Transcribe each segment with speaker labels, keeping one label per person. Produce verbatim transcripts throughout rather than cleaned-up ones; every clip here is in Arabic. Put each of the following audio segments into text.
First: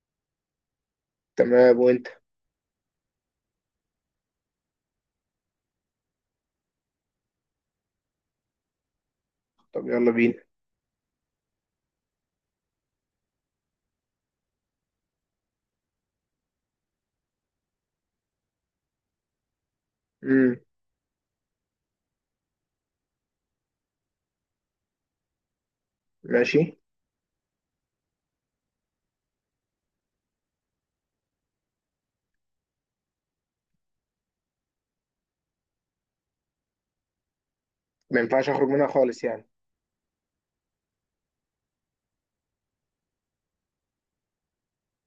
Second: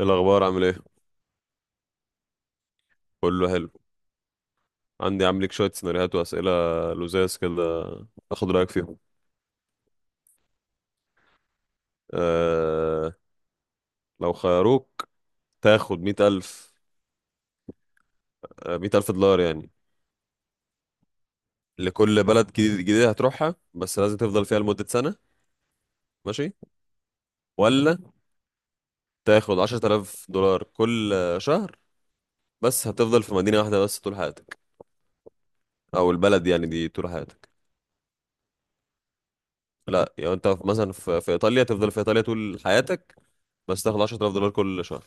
Speaker 1: إيه الأخبار عامل إيه؟
Speaker 2: تمام وانت.
Speaker 1: كله حلو. عندي عامل لك شوية سيناريوهات وأسئلة لزاز كده، آخد رأيك فيهم.
Speaker 2: طب يلا بينا.
Speaker 1: أه. لو خيروك تاخد مية ألف، آه، مية ألف دولار يعني
Speaker 2: امم.
Speaker 1: لكل بلد جديد- جديدة هتروحها، بس لازم تفضل فيها لمدة سنة. ماشي،
Speaker 2: ماشي.
Speaker 1: ولا تاخد عشرة آلاف دولار كل آه، شهر، بس هتفضل في مدينة واحدة بس طول حياتك، أو البلد يعني دي طول حياتك.
Speaker 2: ما ينفعش اخرج منها خالص يعني.
Speaker 1: لا يعني أنت في- مثلا في, في إيطاليا تفضل في إيطاليا طول حياتك، بس تاخد عشرة آلاف دولار كل شهر.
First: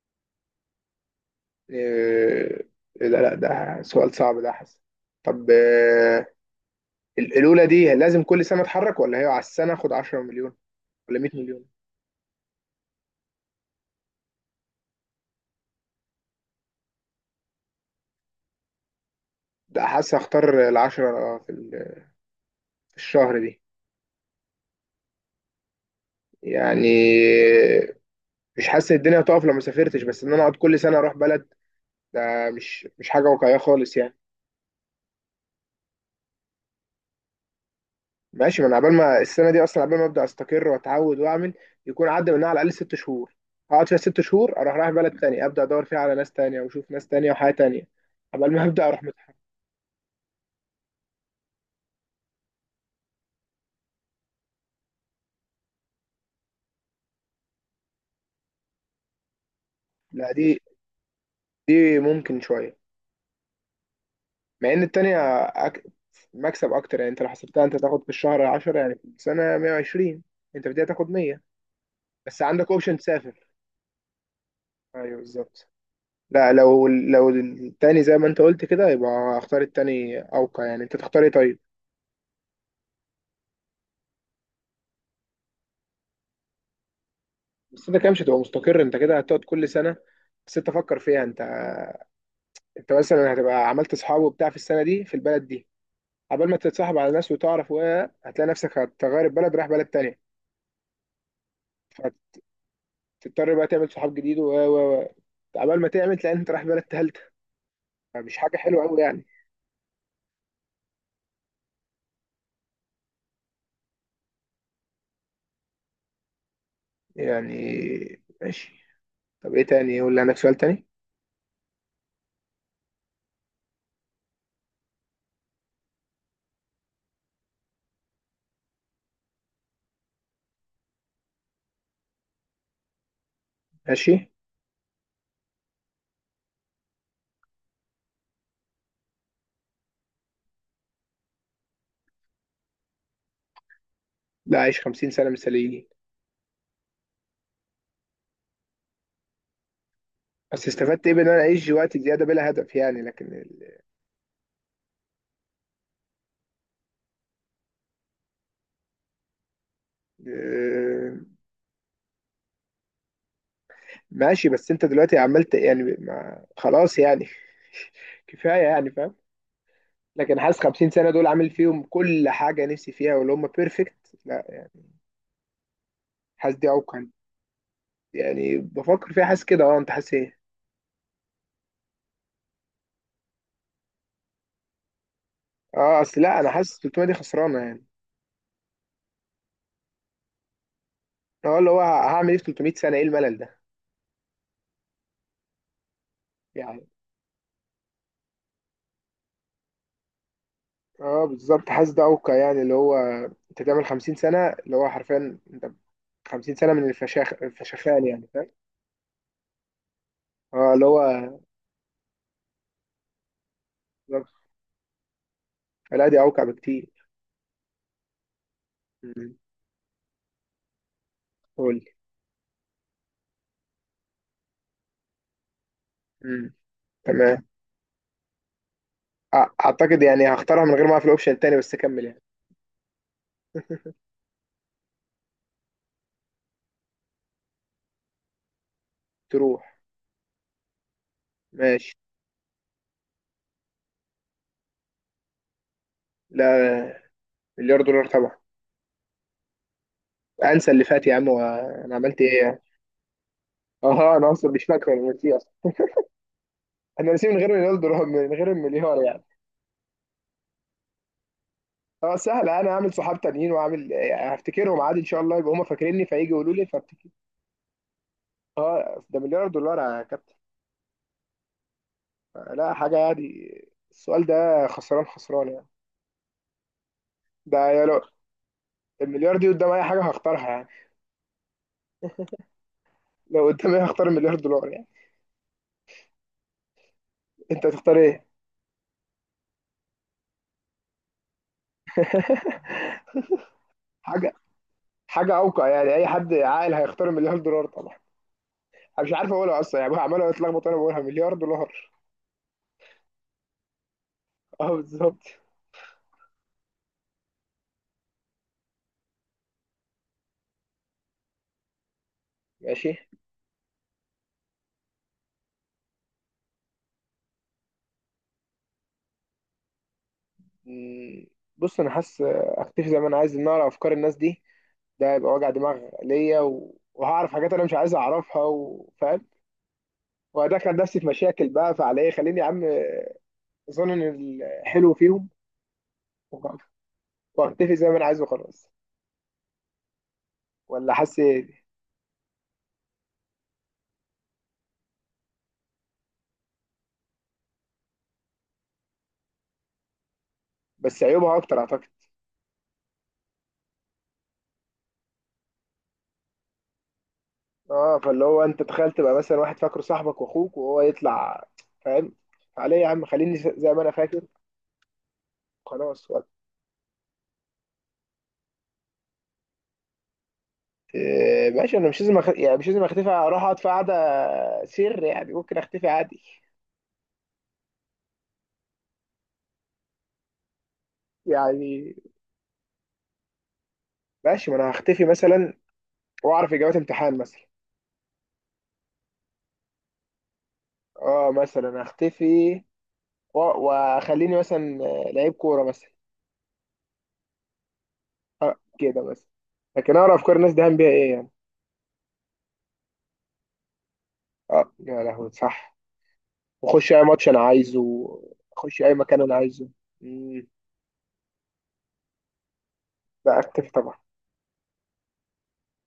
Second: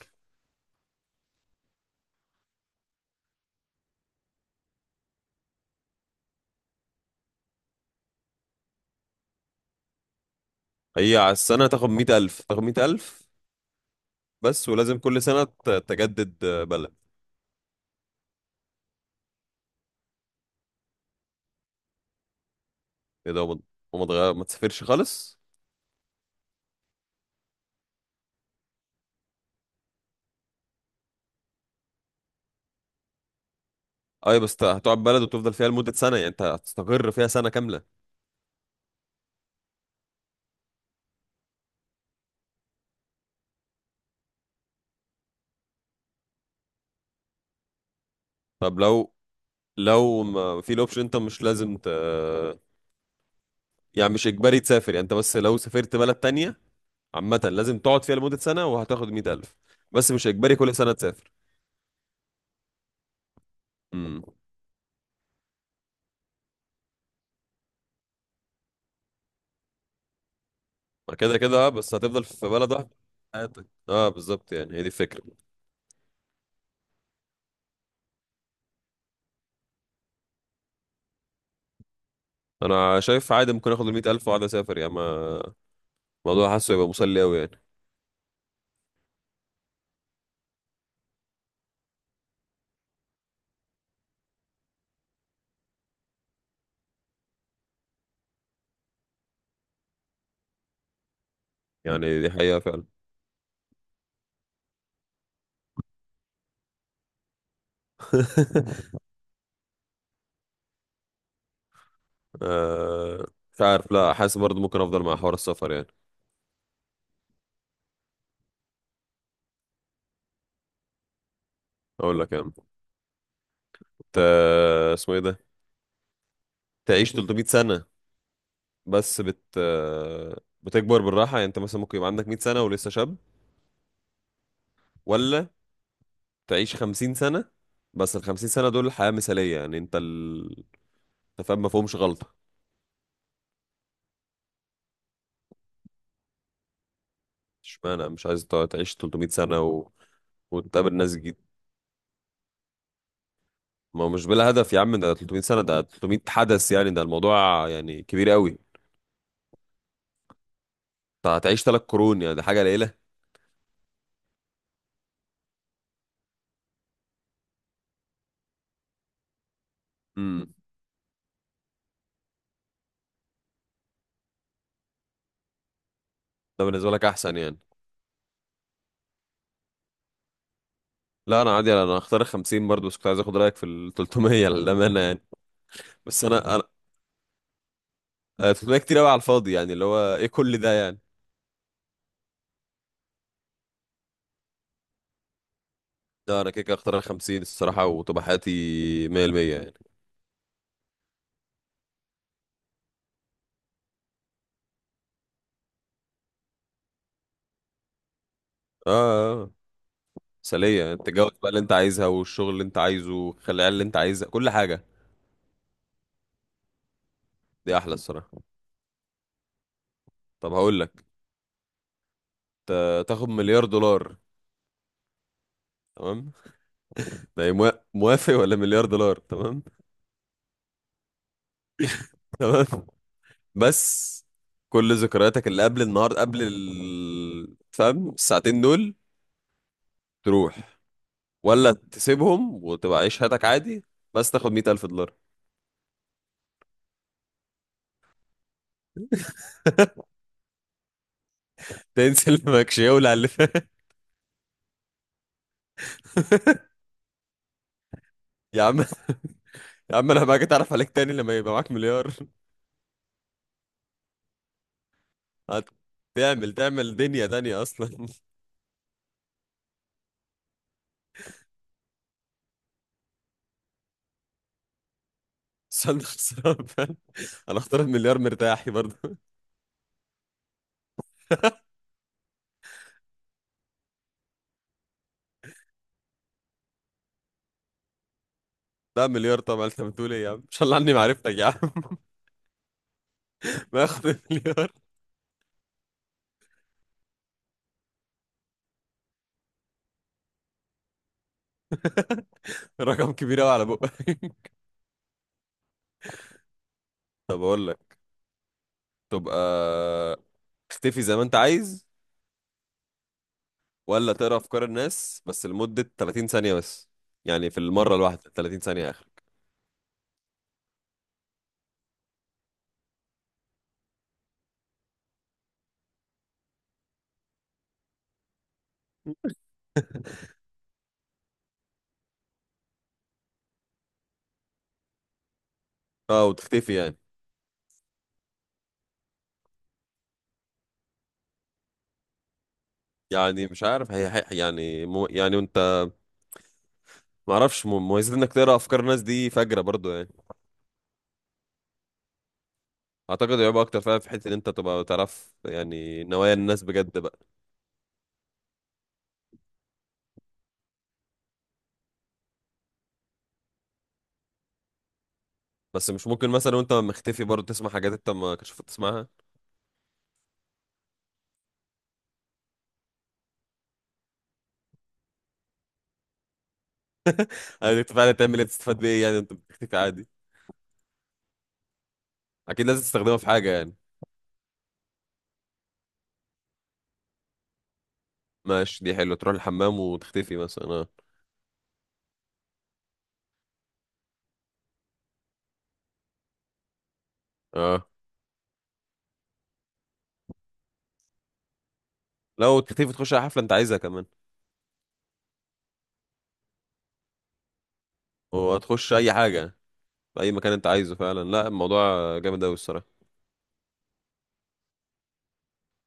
Speaker 2: إيه. لا لا، ده سؤال صعب ده حسن. طب، آه، ال- الاولى دي لازم كل سنه اتحرك ولا هي على السنه اخد 10 مليون
Speaker 1: هي
Speaker 2: ولا 100
Speaker 1: على
Speaker 2: مليون؟
Speaker 1: السنة تاخد مية ألف، تاخد مية ألف، بس ولازم كل سنة ت- تجدد بلد.
Speaker 2: ده حاسس اختار العشرة آه، في ال- في
Speaker 1: ايه
Speaker 2: الشهر
Speaker 1: ده؟ وما
Speaker 2: دي.
Speaker 1: وما تغير، ما تسافرش خالص.
Speaker 2: يعني مش حاسس الدنيا هتقف لو ما سافرتش، بس ان انا اقعد كل سنه اروح بلد، ده مش مش حاجه واقعيه خالص يعني.
Speaker 1: اي بس ت- هتقعد بلد وتفضل فيها لمدة سنة، يعني انت هتستقر فيها سنة كاملة.
Speaker 2: ماشي، ما انا عبال ما السنه دي اصلا، عبال ما ابدا استقر واتعود واعمل يكون عدى منها على الاقل ست شهور. اقعد فيها ست شهور اروح رايح بلد تانية ابدا ادور فيها على ناس تانية واشوف ناس تانية وحياه تانية عبال ما
Speaker 1: طب
Speaker 2: ابدا اروح
Speaker 1: لو
Speaker 2: متحف.
Speaker 1: لو ما في الاوبشن، انت مش لازم ت... يعني مش اجباري تسافر، يعني انت بس لو سافرت بلد تانية عامة لازم تقعد فيها لمدة سنة وهتاخد مية ألف، بس مش
Speaker 2: لا،
Speaker 1: اجباري
Speaker 2: دي
Speaker 1: كل سنة تسافر.
Speaker 2: دي ممكن شويه.
Speaker 1: امم.
Speaker 2: مع ان التانية أك... مكسب اكتر، يعني انت لو حسبتها انت تاخد في الشهر عشرة، يعني في السنه مية وعشرين، انت بدأت تاخد
Speaker 1: ما كده
Speaker 2: مية،
Speaker 1: كده اه، بس هتفضل
Speaker 2: بس
Speaker 1: في
Speaker 2: عندك
Speaker 1: بلد واحدة
Speaker 2: اوبشن تسافر.
Speaker 1: حياتك. اه، بالظبط، يعني هي دي
Speaker 2: ايوه
Speaker 1: الفكرة.
Speaker 2: بالظبط. لا، لو لو التاني زي ما انت قلت كده يبقى اختار التاني اوقع. يعني انت تختار ايه طيب؟
Speaker 1: انا شايف عادي ممكن اخد ال مية ألف واقعد اسافر، يعني ما- الموضوع حاسه يبقى مسلي قوي يعني.
Speaker 2: بس انت كده مش هتبقى مستقر، انت كده هتقعد كل سنه. بس انت فكر فيها، انت انت مثلا هتبقى عملت اصحاب وبتاع في السنه دي في البلد دي قبل ما تتصاحب على ناس وتعرف، و هتلاقي نفسك هتغير البلد رايح بلد تانية.
Speaker 1: يعني دي حقيقة فعلا.
Speaker 2: فتضطر بقى تعمل صحاب جديد و و و قبل ما تعمل تلاقي انت رايح بلد تالتة. فمش حاجه حلوه قوي يعني.
Speaker 1: آه، مش عارف، لا، حاسس برضه ممكن افضل مع حوار السفر يعني.
Speaker 2: يعني ماشي. طب ايه تاني؟ يقول لي عندك سؤال تاني.
Speaker 1: اقول لك يعني ت... اسمه ايه ده؟ تعيش ثلاثمية سنة، بس بت آه، بتكبر بالراحة، يعني انت مثلا ممكن يبقى عندك مية سنة ولسه شاب،
Speaker 2: ماشي.
Speaker 1: ولا تعيش خمسين سنة، بس ال خمسين سنة دول حياة مثالية، يعني انت ال... انت فاهم، ما فيهمش غلطة.
Speaker 2: لا، عيش خمسين سنة سنه مثاليين.
Speaker 1: اشمعنى مش عايز تقعد تعيش تلتمية سنة و...
Speaker 2: بس
Speaker 1: وتقابل
Speaker 2: استفدت ايه
Speaker 1: ناس
Speaker 2: بان
Speaker 1: جديد؟
Speaker 2: انا اعيش وقت زياده بلا هدف؟ يعني لكن ال...
Speaker 1: ما هو مش بلا هدف يا عم، ده تلتمية سنة، ده تلتمية حدث، يعني ده الموضوع يعني كبير قوي.
Speaker 2: آه،
Speaker 1: أنت هتعيش ثلاث قرون، يعني دي حاجة قليلة.
Speaker 2: ماشي. بس انت دلوقتي عملت يعني، ما خلاص يعني. كفايه يعني، فاهم؟ لكن
Speaker 1: امم.
Speaker 2: حاسس خمسين سنة سنه دول عامل فيهم كل حاجه نفسي فيها واللي هم بيرفكت. لا يعني، حاسس
Speaker 1: ده
Speaker 2: دي عوق
Speaker 1: بالنسبة لك
Speaker 2: عندي.
Speaker 1: أحسن يعني.
Speaker 2: يعني بفكر فيها حاسس كده، اه. انت حاسس ايه؟
Speaker 1: لا، أنا عادي، أنا هختار ال خمسين برضه، بس كنت عايز آخد رأيك في ال تلتمية للأمانة يعني.
Speaker 2: اه اصل
Speaker 1: بس
Speaker 2: لا، انا
Speaker 1: أنا أنا
Speaker 2: حاسس تلت مية دي خسرانه يعني.
Speaker 1: آه، تلتمية كتير أوي على الفاضي، يعني اللي هو إيه كل ده يعني.
Speaker 2: اه اللي هو هعمل ايه في تلت مية سنة سنه؟ ايه الملل ده؟
Speaker 1: لا، أنا كده كده
Speaker 2: يعني
Speaker 1: هختار ال خمسين الصراحة، وتبقى حياتي مية بالمية يعني.
Speaker 2: اه بالظبط، حاسس ده عوق يعني اللي هو انت تعمل خمسين سنة سنه، اللي هو حرفيا انت خمسين سنة سنه من الفشاخ الفشخان يعني، فاهم؟
Speaker 1: آه آه،
Speaker 2: اه اللي
Speaker 1: مثالية، أنت تتجوز
Speaker 2: هو
Speaker 1: بقى اللي أنت عايزها، والشغل اللي أنت عايزه، خلي العيال اللي أنت عايزها،
Speaker 2: بالظبط.
Speaker 1: كل حاجة.
Speaker 2: لا دي اوقع بكتير.
Speaker 1: دي أحلى الصراحة.
Speaker 2: مم.
Speaker 1: طب هقول لك،
Speaker 2: قول.
Speaker 1: ت- تاخد مليار دولار، تمام،
Speaker 2: مم.
Speaker 1: ده
Speaker 2: تمام.
Speaker 1: إيه، موا- موافق، ولا مليار دولار
Speaker 2: أ-
Speaker 1: تمام؟
Speaker 2: اعتقد يعني هختارها من غير ما اعرف الاوبشن التاني، بس اكمل يعني.
Speaker 1: تمام، بس كل ذكرياتك اللي قبل النهارده قبل ال... فاهم، الساعتين دول،
Speaker 2: تروح.
Speaker 1: تروح، ولا
Speaker 2: ماشي.
Speaker 1: تسيبهم وتبقى عيش حياتك عادي، بس تاخد مية ألف دولار.
Speaker 2: لا، مليار دولار طبعا. انسى اللي فات يا عم، وانا عملت
Speaker 1: تنسى
Speaker 2: ايه
Speaker 1: اللي
Speaker 2: يعني؟
Speaker 1: ماكش، يولع اللي فات.
Speaker 2: اه انا اصلا مش فاكر، انا نسيه اصلا. انا نسيه من غير مليار دولار، من غير
Speaker 1: يا عم،
Speaker 2: المليار يعني.
Speaker 1: يا عم، انا بقى اتعرف عليك تاني لما يبقى معاك مليار.
Speaker 2: اه سهل، انا هعمل صحاب تانيين واعمل يعني، هفتكرهم عادي ان شاء الله، يبقوا هم فاكريني فيجي يقولوا
Speaker 1: هتعمل
Speaker 2: لي
Speaker 1: تعمل
Speaker 2: فافتكر.
Speaker 1: دنيا تانية اصلا.
Speaker 2: اه ده مليار دولار يا كابتن، لا حاجه عادي. السؤال ده خسران خسران يعني.
Speaker 1: بس انا خسران، فاهم؟
Speaker 2: ده
Speaker 1: انا اختار
Speaker 2: يا لو
Speaker 1: المليار مرتاحي برضه.
Speaker 2: المليار دي قدام اي حاجه هختارها يعني، لو قدامي هختار المليار دولار يعني. انت هتختار ايه؟
Speaker 1: لا، مليار طبعا، انت بتقول ايه يا عم، ان شاء الله عني معرفتك يا عم. باخد
Speaker 2: حاجه
Speaker 1: المليار،
Speaker 2: حاجه اوقع يعني، اي حد عاقل هيختار مليار دولار طبعا. انا مش عارف اقولها اصلا يعني، عمال اتلخبط وانا بقولها مليار دولار.
Speaker 1: رقم كبير قوي على بقى.
Speaker 2: اه بالظبط.
Speaker 1: طب اقول لك، تبقى تختفي زي ما انت عايز،
Speaker 2: ماشي.
Speaker 1: ولا تقرا افكار الناس بس لمدة ثلاثين ثانية بس، يعني في المرة الواحدة ثلاثين ثانية اخرك.
Speaker 2: مم، بص انا حاسس اختفي زي ما انا عايز ان اقرا افكار الناس دي، ده هيبقى وجع دماغ ليا و... وهعرف حاجات انا مش عايز اعرفها، وفاهم وهدخل نفسي في مشاكل بقى، فعلى ايه خليني يا عم. اظن ان الحلو فيهم
Speaker 1: اه،
Speaker 2: وخلاص.
Speaker 1: وتختفي يعني.
Speaker 2: واختفي زي ما انا عايز وخلاص. ولا حاسس ايه؟
Speaker 1: يعني مش عارف، هي هي- يعني مو يعني انت، ما اعرفش مو- مميزات انك تقرا افكار الناس دي فجرة برضو يعني.
Speaker 2: بس عيوبها اكتر اعتقد.
Speaker 1: اعتقد هيبقى اكتر فعلا، في حتة ان انت تبقى تعرف يعني نوايا الناس بجد بقى.
Speaker 2: اه فاللي هو انت تخيل تبقى مثلا واحد فاكره صاحبك واخوك وهو يطلع، فاهم؟ فعليه يا عم خليني زي ما انا فاكر،
Speaker 1: بس مش
Speaker 2: خلاص وقت.
Speaker 1: ممكن مثلا وانت مختفي برضو تسمع حاجات انت ما كنتش المفروض تسمعها؟
Speaker 2: آه، ماشي، انا مش لازم أخ... يعني مش لازم اختفي اروح اقعد في قعده سر يعني، ممكن اختفي عادي.
Speaker 1: يعني انت فعلا تعمل ايه، تستفاد بايه يعني انت بتختفي عادي؟
Speaker 2: يعني
Speaker 1: اكيد لازم تستخدمها في حاجة يعني.
Speaker 2: ماشي، ما انا هختفي مثلا واعرف اجابات امتحان مثلا.
Speaker 1: ماشي، دي حلوة، تروح الحمام وتختفي مثلا. اه
Speaker 2: اه مثلا هختفي و- واخليني مثلا آه، لعيب كوره مثلا،
Speaker 1: اه،
Speaker 2: آه كده مثلا. لكن اعرف افكار الناس دهان بيها ايه يعني؟
Speaker 1: لو تختفي تخش على حفلة انت عايزها كمان،
Speaker 2: اه يا لهوي صح، واخش اي ماتش انا عايزه، اخش
Speaker 1: وهتخش
Speaker 2: اي
Speaker 1: اي
Speaker 2: مكان انا
Speaker 1: حاجة،
Speaker 2: عايزه.
Speaker 1: في اي
Speaker 2: مم.
Speaker 1: مكان انت عايزه فعلا. لا، الموضوع جامد اوي الصراحة.
Speaker 2: لا اختفي طبعا،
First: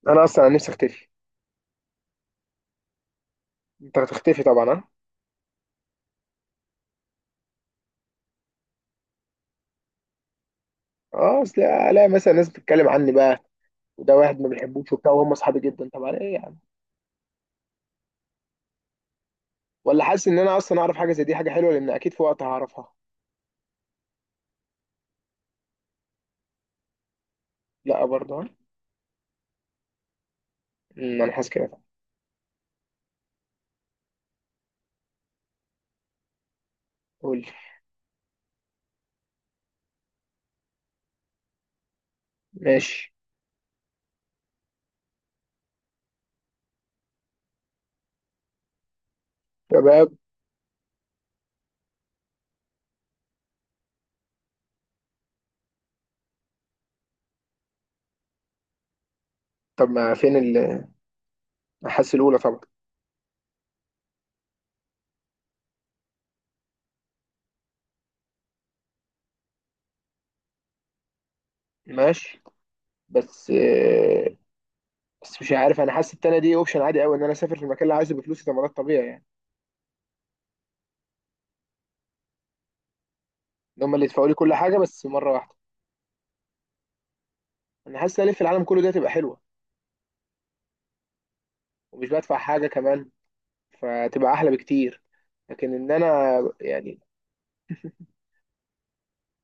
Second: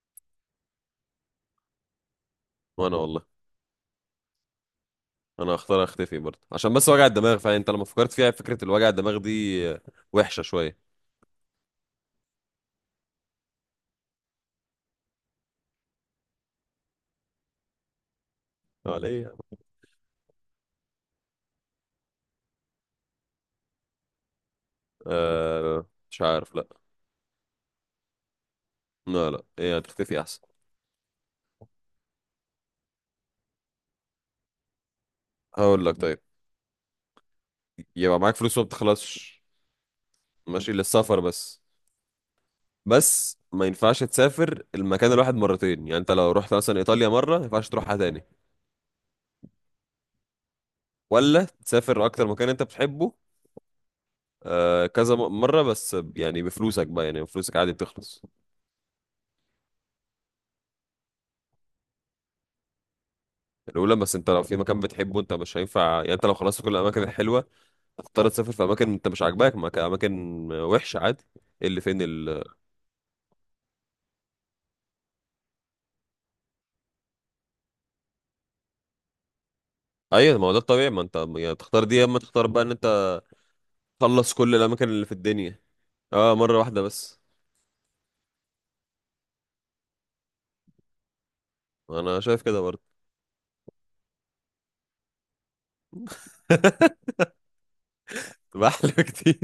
Speaker 2: انا اصلا نفسي اختفي.
Speaker 1: وانا والله،
Speaker 2: انت هتختفي طبعا، ها؟
Speaker 1: انا هختار اختفي برضه، عشان بس وجع الدماغ فعلا، انت لما فكرت فيها فكرة الوجع الدماغ دي آه، وحشة شوية.
Speaker 2: اه اصل الاقي مثلا ناس بتتكلم عني بقى، وده واحد ما بيحبوش وبتاع وهم اصحابي جدا، طب على ايه يعني؟
Speaker 1: اه، ليه يا عم؟
Speaker 2: ولا حاسس ان انا اصلا اعرف حاجه زي دي حاجه حلوه، لان اكيد في وقت هعرفها.
Speaker 1: آه، مش عارف. لا،
Speaker 2: لا برضه ها؟
Speaker 1: لا، لا، ايه، هتختفي احسن.
Speaker 2: مم، انا حاسس كده.
Speaker 1: هقول لك طيب،
Speaker 2: قول لي.
Speaker 1: يبقى معاك فلوس وما بتخلصش، ماشي للسفر بس،
Speaker 2: ماشي
Speaker 1: بس ما ينفعش تسافر المكان الواحد مرتين، يعني انت لو رحت مثلا ايطاليا مرة ما ينفعش تروحها تاني.
Speaker 2: شباب.
Speaker 1: ولا تسافر اكتر مكان انت بتحبه، آه كذا م- مرة بس، يعني بفلوسك بقى، يعني فلوسك عادي بتخلص.
Speaker 2: طب ما فين ال- حاسس الاولى طبعا.
Speaker 1: الأولى، بس انت لو في مكان بتحبه انت مش هينفع، يعني انت لو خلصت كل الأماكن الحلوة هتضطر تسافر في أماكن انت مش عاجباك، مك- أماكن وحشة عادي. ايه اللي فين
Speaker 2: ماشي،
Speaker 1: ال؟
Speaker 2: بس آه، بس مش عارف، انا حاسس التانية دي اوبشن عادي قوي ان انا اسافر في المكان اللي عايزه بفلوسي ده مرات طبيعي يعني.
Speaker 1: أيوة، ما هو ده الطبيعي، ما انت يعني تختار دي، يا اما تختار بقى ان انت
Speaker 2: ان هم اللي يدفعوا
Speaker 1: تخلص
Speaker 2: لي كل
Speaker 1: كل
Speaker 2: حاجه
Speaker 1: الأماكن
Speaker 2: بس
Speaker 1: اللي في
Speaker 2: مره واحده.
Speaker 1: الدنيا اه، مرة واحدة بس.
Speaker 2: انا حاسس ان الف العالم كله دي هتبقى حلوه ومش
Speaker 1: أنا
Speaker 2: بدفع
Speaker 1: شايف كده
Speaker 2: حاجه
Speaker 1: برضه.
Speaker 2: كمان، فتبقى احلى بكتير. لكن ان انا يعني
Speaker 1: تبقى أحلى كتير.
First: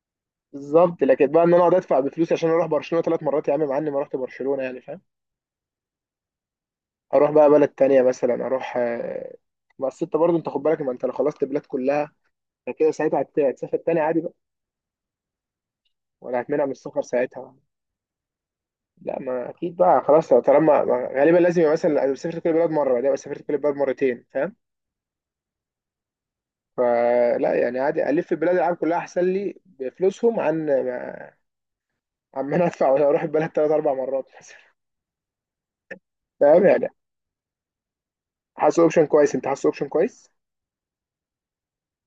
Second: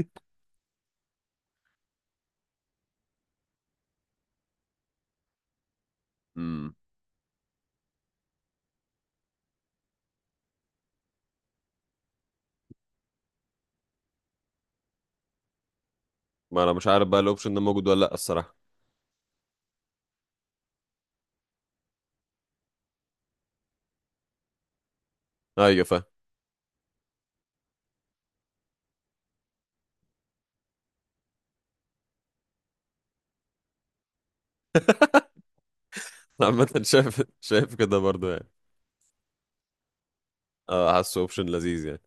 Speaker 2: بالظبط. لكن بقى ان انا اقعد ادفع بفلوس عشان اروح برشلونه ثلاث مرات يا عم، مع اني ما رحت برشلونه يعني، فاهم؟
Speaker 1: امم.
Speaker 2: اروح بقى بلد تانية مثلا اروح آه، بس انت برضه انت خد بالك، ما انت لو خلصت البلاد كلها فكده ساعتها هت- هتسافر تاني عادي بقى، ولا
Speaker 1: ما
Speaker 2: هتمنع من
Speaker 1: أنا مش
Speaker 2: السفر
Speaker 1: عارف بقى الأوبشن
Speaker 2: ساعتها؟
Speaker 1: ده موجود ولا لأ الصراحة.
Speaker 2: لا، ما اكيد بقى خلاص، طالما ما- غالبا لازم يبقى مثلا أنا سافرت كل البلاد مره، بعدين أبقى سافرت كل البلاد مرتين، فاهم؟
Speaker 1: أيوة فاهم.
Speaker 2: فلا يعني عادي الف بلاد العالم كلها احسن لي بفلوسهم، عن عن ما انا ادفع ولا اروح البلد ثلاث اربع مرات مثلا، فاهم
Speaker 1: عامة
Speaker 2: يعني؟
Speaker 1: شايف، شايف كده برضه يعني.
Speaker 2: حاسس اوبشن كويس. انت حاسس اوبشن كويس.
Speaker 1: اه، حاسه اوبشن لذيذ يعني.